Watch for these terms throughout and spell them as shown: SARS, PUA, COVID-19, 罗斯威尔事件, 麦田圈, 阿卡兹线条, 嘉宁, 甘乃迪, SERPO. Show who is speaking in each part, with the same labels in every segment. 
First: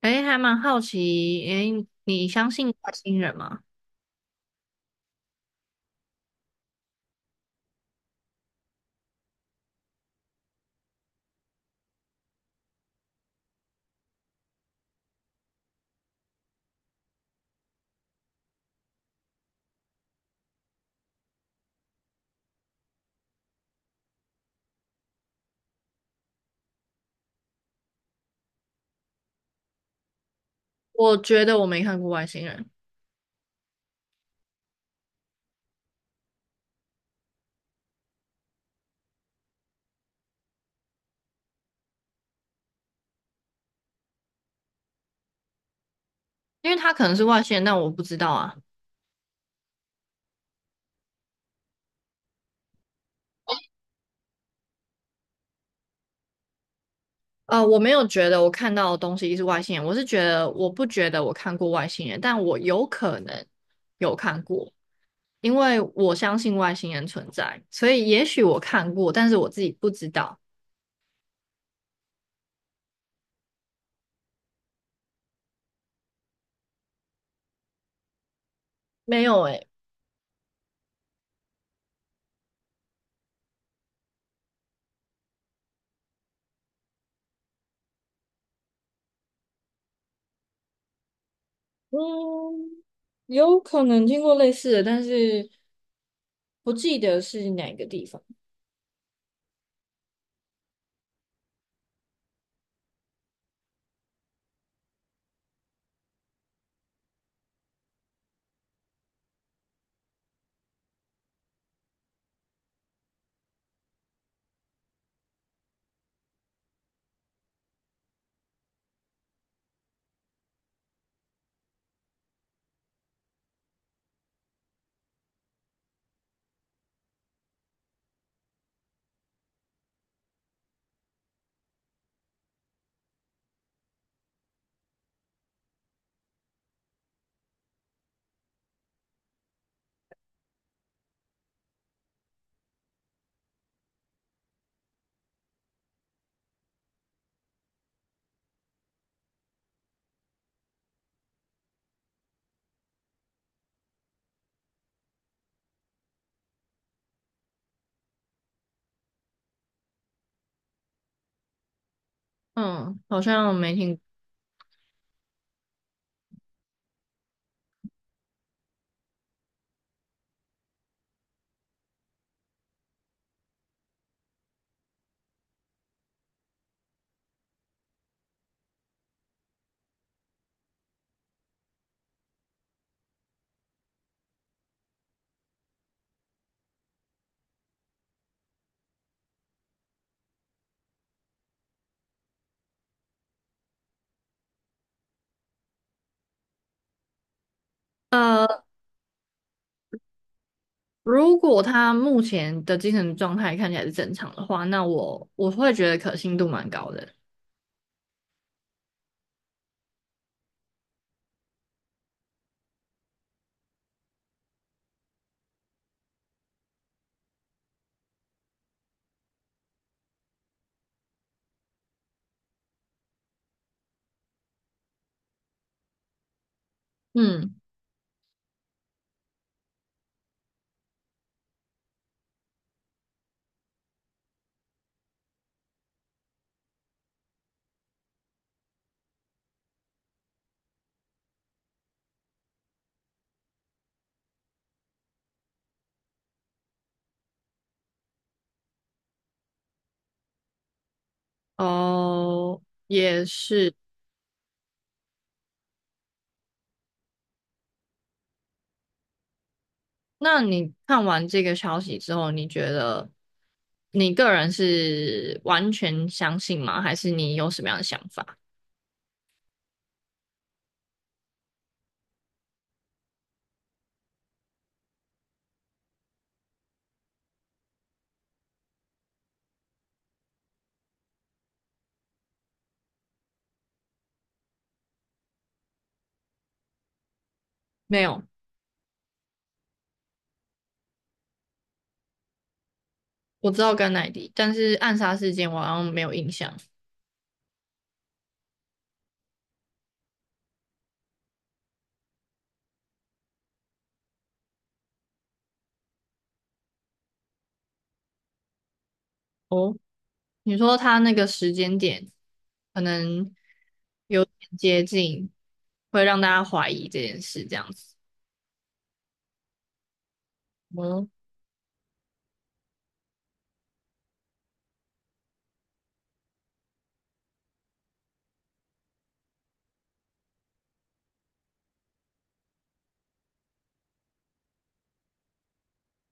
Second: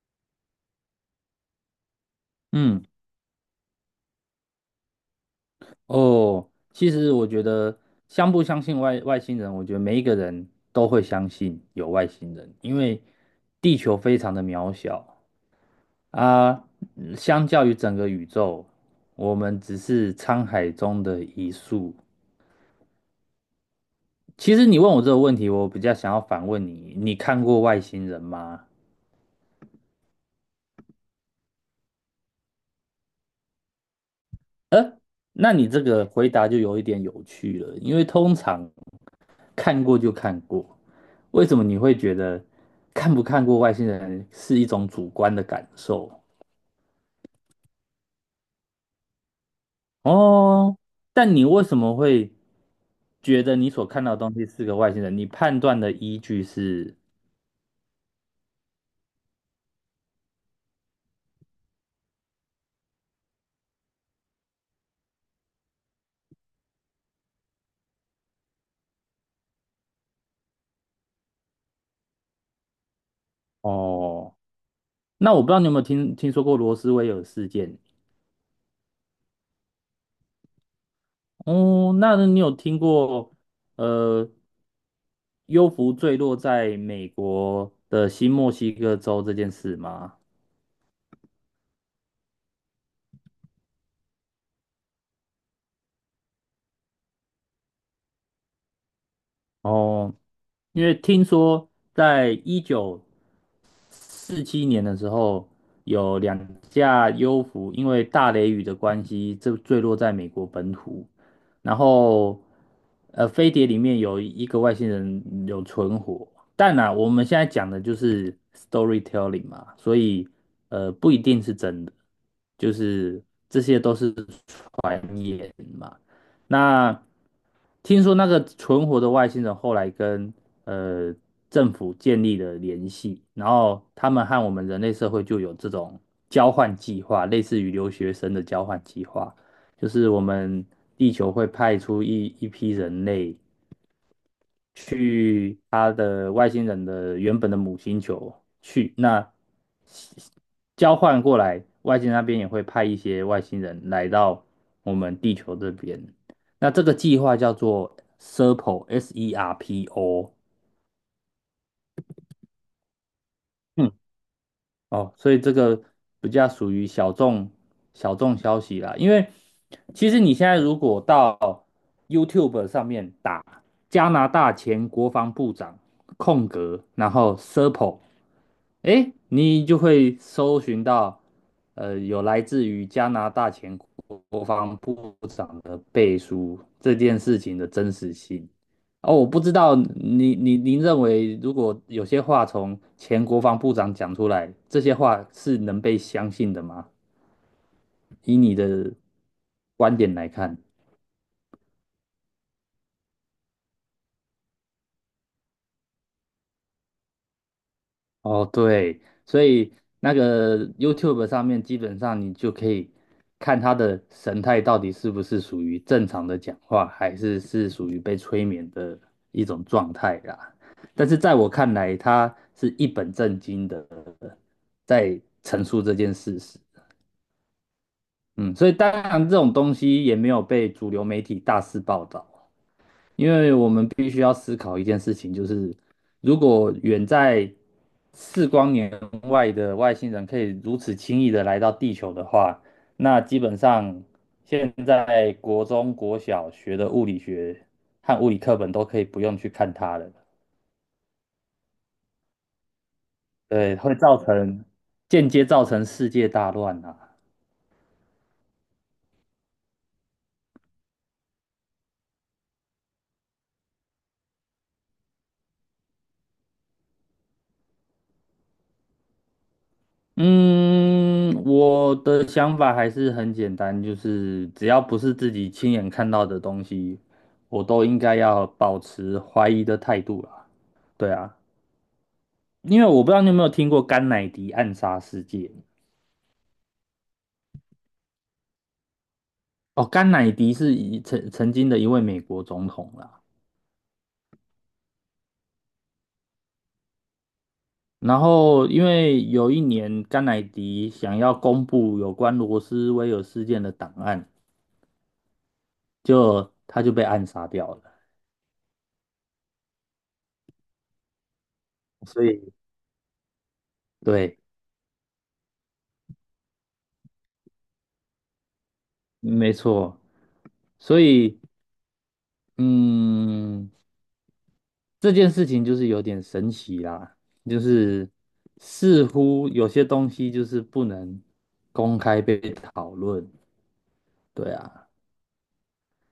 Speaker 1: 诶，还蛮好奇，诶，你相信
Speaker 2: 嗯，
Speaker 1: 外星人吗？
Speaker 2: 哦，其实我觉得相不相信外星人，我觉得每一个人都会相信有外星人，因为地球非常的渺小啊，相较于整个宇宙，我们只是沧海中的一粟。其实你问我这个问题，我比较想要反问你，你看过外星人吗？
Speaker 1: 我觉得我没看过外星人，
Speaker 2: 那你这个回答就有一点有趣了，因为通常看过就看过。为什么你会觉得看不看过外星人是一种主观的感受？
Speaker 1: 因为他可能是外星人，但我不知道啊。
Speaker 2: 哦，但你为什么会觉得你所看到的东西是个外星人？你判断的依据是
Speaker 1: 我没有觉得我看到的东西是外星人，我是觉得我不觉得我看过外星人，但我有可能有看过，因为我相信外星人存在，所以也许我看过，但是我自己不知道。
Speaker 2: 哦，那我不知道你有没有听说过罗斯威尔事件？
Speaker 1: 没有诶，
Speaker 2: 哦，那你有听过呃幽浮坠落在美国的新墨西哥州这件事吗？
Speaker 1: 嗯，有可能听过类似的，但是不记得是哪个地方。
Speaker 2: 哦，因为听说在1947年的时候，有两架 U 服因为大雷雨的关系，这坠落在美国本土。然后，飞碟里面有一个外星人有存活，但呢，我们现在讲的就是 storytelling 嘛，所以不一定是真的，就是这些都是那听说那个存活的外星人后来跟呃政府建立了联系，然后他们和我们人类社会就有这种交换计划，类似于留学生的交换计划，就是我们地球会派出一批人类，去他的外星人的原本的母星球去，那交换过来，外星那边也会派一些外星人来到我们地球这边。那这个计划叫做 SERPO，S E R P O，S E R P
Speaker 1: 嗯，好像没
Speaker 2: O。
Speaker 1: 听过。
Speaker 2: 哦，所以这个比较属于小众消息啦。因为其实你现在如果到 YouTube 上面打加拿大前国防部长空格，然后 Serpo，哎，你就会搜寻到有来自于加拿大前国防部长的背书这件事情的真实性。哦，我不知道您认为，如果有些话从前国防部长讲出来，这些话是能被相信的吗？以你
Speaker 1: 呃
Speaker 2: 的观点来看，
Speaker 1: 如果他目前的精神状态看起来是正常的话，那我会觉得可信度蛮高的。
Speaker 2: 哦，对，所以那个 YouTube 上面基本上你就可以看他的神态到底是不是属于正常的讲话，还是是属于被催眠的一种状态啦。但是在我看来，他是一本正经的在陈述这件事实。
Speaker 1: 嗯，
Speaker 2: 嗯，所以当然这种东西也没有被主流媒体大肆报道，因为我们必须要思考一件事情，就是如果远在4光年外的外星人可以如此轻易的来到地球的话，那基本上现在国中国小学的物理学和物理课本都可以不用去看它了，
Speaker 1: 哦，也是。
Speaker 2: 对，会造成间接造成世界大乱啊。
Speaker 1: 那你看完这个消息之后，你觉得你个人是完全相信吗？还是你有什么样的想法？
Speaker 2: 嗯，我的想法还是很简单，就是只要不是自己亲眼看到的东西，我都应该要保持怀疑的态度啦。对啊，因为我不知道你有没有听过甘乃迪暗杀事件。
Speaker 1: 没有，
Speaker 2: 哦，甘乃迪是曾经的一位美国总统啦。
Speaker 1: 我知道甘乃迪，但是暗杀事件我好像没有印象。
Speaker 2: 然后，因为有一年甘乃迪想要公布有关罗斯威尔事件的档案，就他就被暗杀掉了。
Speaker 1: 哦，你说他那个时间点
Speaker 2: 所以，
Speaker 1: 可能有点
Speaker 2: 对。
Speaker 1: 接近，会让大家怀疑这件事，这样子。
Speaker 2: 没错，所
Speaker 1: 嗯，
Speaker 2: 以嗯，这件事情就是有点神奇啦，就是似乎有些东西就是不能公开被讨论，对啊。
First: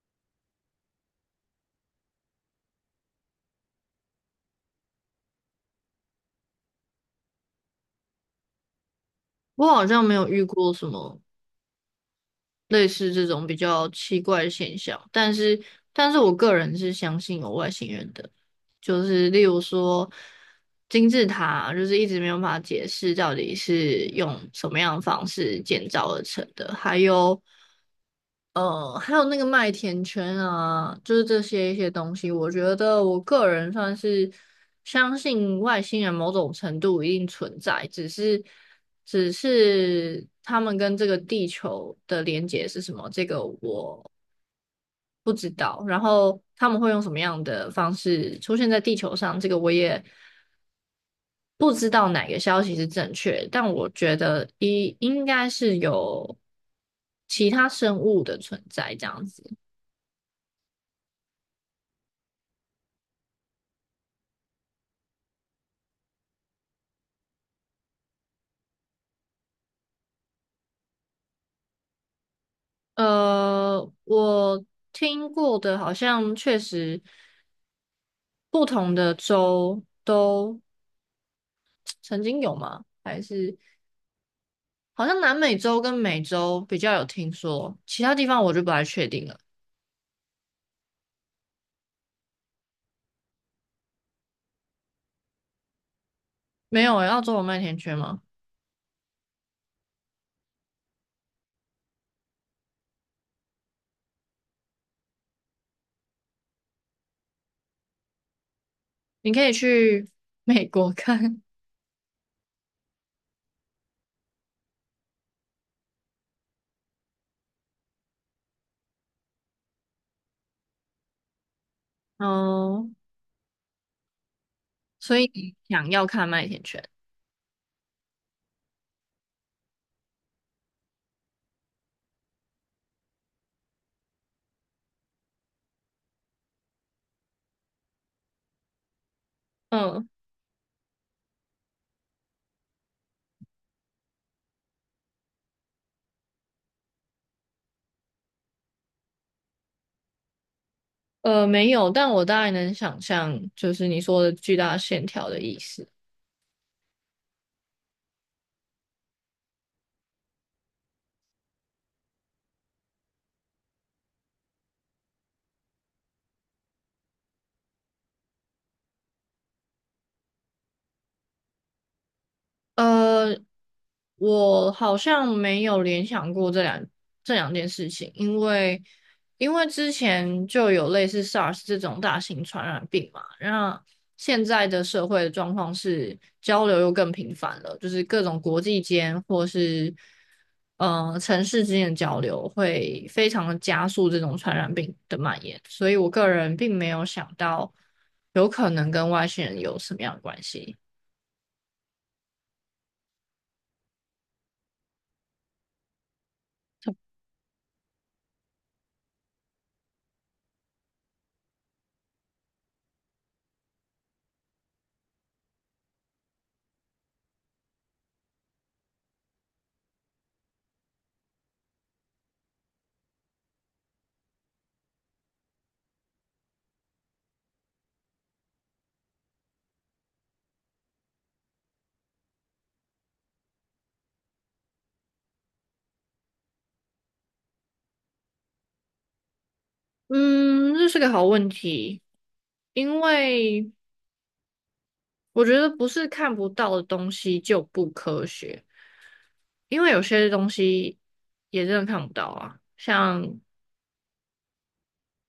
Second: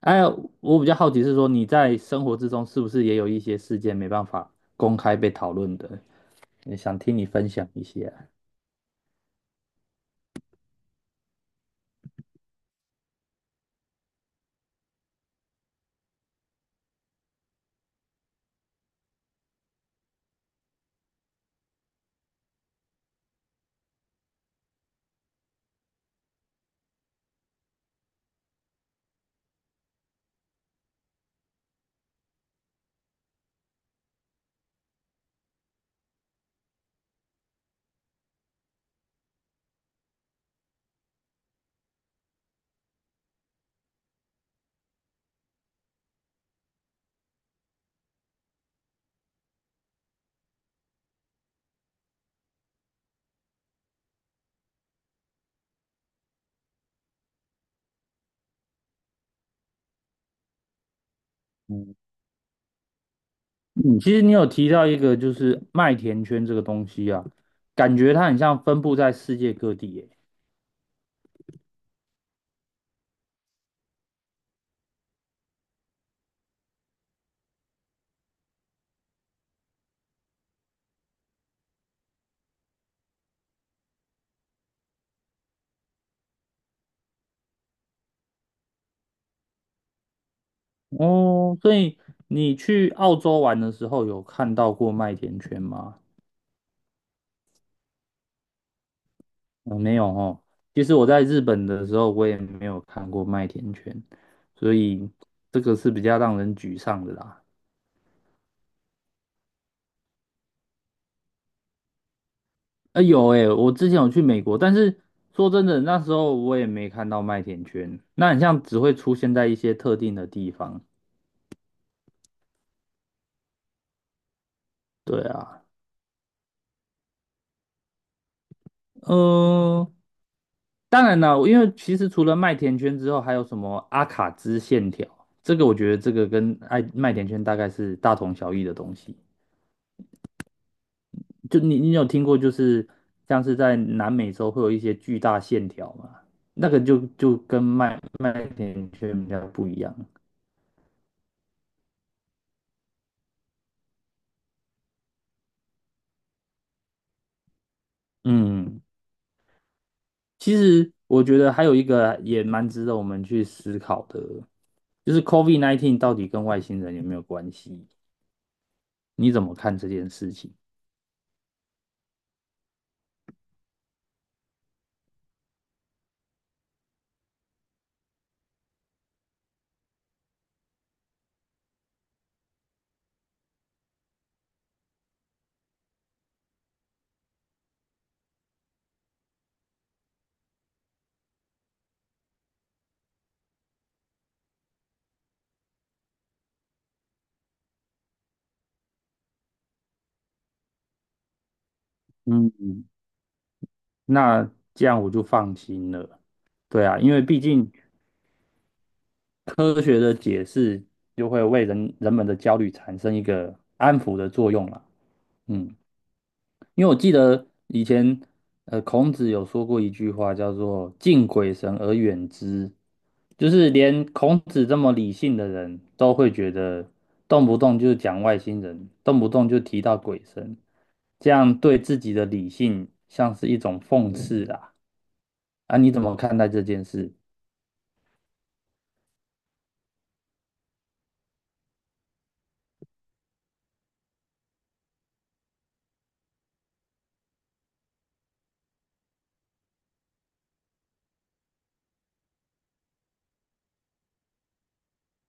Speaker 2: 哎，我比较好奇是说你在生活之中是不是也有一些事件没办法公开被讨论的？也想听你分享一些啊。
Speaker 1: 我好像没有遇过什么类似这种比较奇怪的现象，但是，但是我个人是相信有外星人的，就是例如说金字塔，就是一直没有办法解释到底是用什么样的方式建造而成的，还有还有那个麦田圈啊，就是这些一些东西，我觉得我个人算是相信外星人某种程度一定存在，只是他们跟这个地球的连接是什么，这个我不知道。然后他们会用什么样的方式出现在地球上，这个我也不知道哪个消息是正确，但我觉得一应该是有其他生物的存在这样子。
Speaker 2: 嗯，嗯其实你有提到一个就是麦田圈这个东西啊，感觉它很像分布在世界各地耶。
Speaker 1: 呃，我听过的好像确实不同的州都曾经有吗？还是好像南美洲跟美洲比较有听说，其他地方我就不太确定了。
Speaker 2: 哦，所以你去澳洲玩的时候有看到过麦田圈吗？
Speaker 1: 没有诶，澳洲有麦田圈吗？
Speaker 2: 嗯，没有哦。其实我在日本的时候，我也没有看过麦田圈，所以这个是比较让人沮丧的啦。
Speaker 1: 你可以去 美国看
Speaker 2: 啊、有诶、我之前有去美国，但是说真的，那时候我也没看到麦田圈，那很像只会出现在一些特定的地方。
Speaker 1: 哦。所
Speaker 2: 对
Speaker 1: 以你
Speaker 2: 啊，
Speaker 1: 想要看麦田圈？
Speaker 2: 嗯、当然了，因为其实除了麦田圈之后，还有什么阿卡兹线条，这个我觉得这个跟爱麦田圈大概是大同小异的东西。
Speaker 1: 嗯，
Speaker 2: 就你有听过，就是像是在南美洲会有一些巨大线条嘛，那个就跟麦田圈比较不一样。
Speaker 1: 呃，没有，但我大概能想象，就是你说的巨大线条的意思。
Speaker 2: 嗯，其实我觉得还有一个也蛮值得我们去思考的，就是 COVID-19 到底跟外星人有没有关系？你怎么看这件事情？
Speaker 1: 呃，我好像没有联想过这两件事情，因为因为之前就有类似 SARS 这种大型传染病嘛，那现在的社会的状况是交流又更频繁了，就是各种国际间或是城市之间的交流会非常的加速这种传染病的蔓延，所以我个人并没有想到有可能跟外星人有什么样的关系。
Speaker 2: 嗯。那这样我就放心了。对啊，因为毕竟科学的解释就会为人们的焦虑产生一个安抚的作用啦。嗯，因为我记得以前孔子有说过一句话叫做"敬鬼神而远之"，就是连孔子这么理性的人都会觉得动不动就讲外星人，动不动就提到鬼神，这样对自己的理性像是一种讽刺啦。啊，你怎么看待这件事？
Speaker 1: 嗯，这是个好问题，因为我觉得不是看不到的东西就不科学，因为有些东西也真的看不到啊，像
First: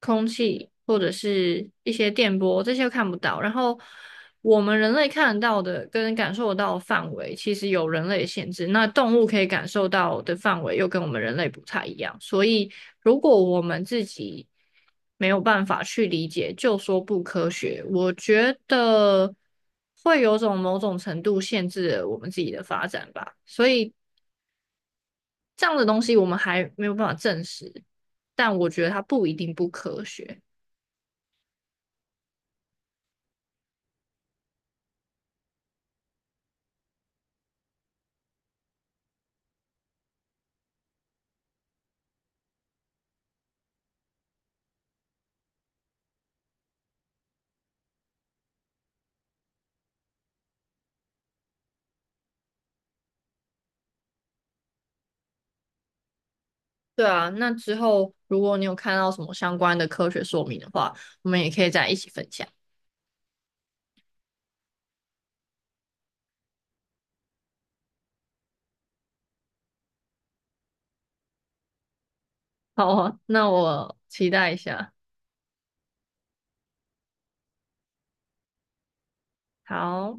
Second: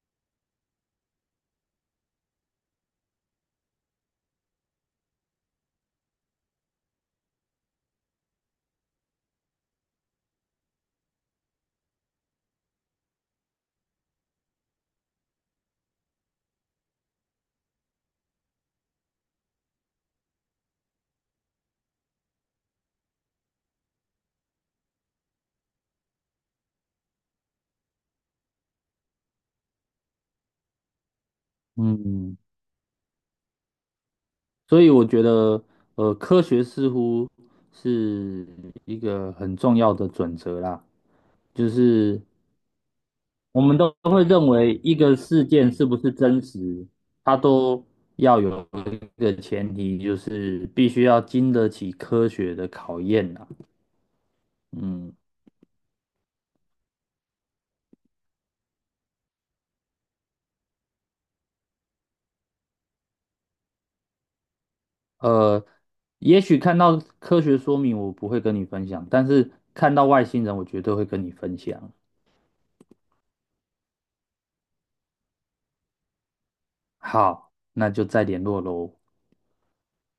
Speaker 1: 空气或者是一些电波，这些都看不到。然后我们人类看得到的跟感受得到的范围，其实有人类的限制。那动物可以感受到的范围又跟我们人类不太一样，所以如果我们自己没有办法去理解，就说不科学，我觉得会有种某种程度限制了我们自己的发展吧。所以这样的东西我们还没有办法证实，但我觉得它不一定不科学。
Speaker 2: 嗯，所以我觉得，科学似乎是一个很重要的准则啦，就是我们都会认为一个事件是不是真实，它都要有一个前提，就是必须要经得起科学的考验啦。嗯，
Speaker 1: 对啊，那之后如果你有看到什么相关的科学说明的话，我们也可以再一起分享。
Speaker 2: 呃，也许看到科学说明我不会跟你分享，但是看到外星人我绝对会跟你分享。
Speaker 1: 好啊，那我期待一下。
Speaker 2: 好，那就再联络喽。
Speaker 1: 好。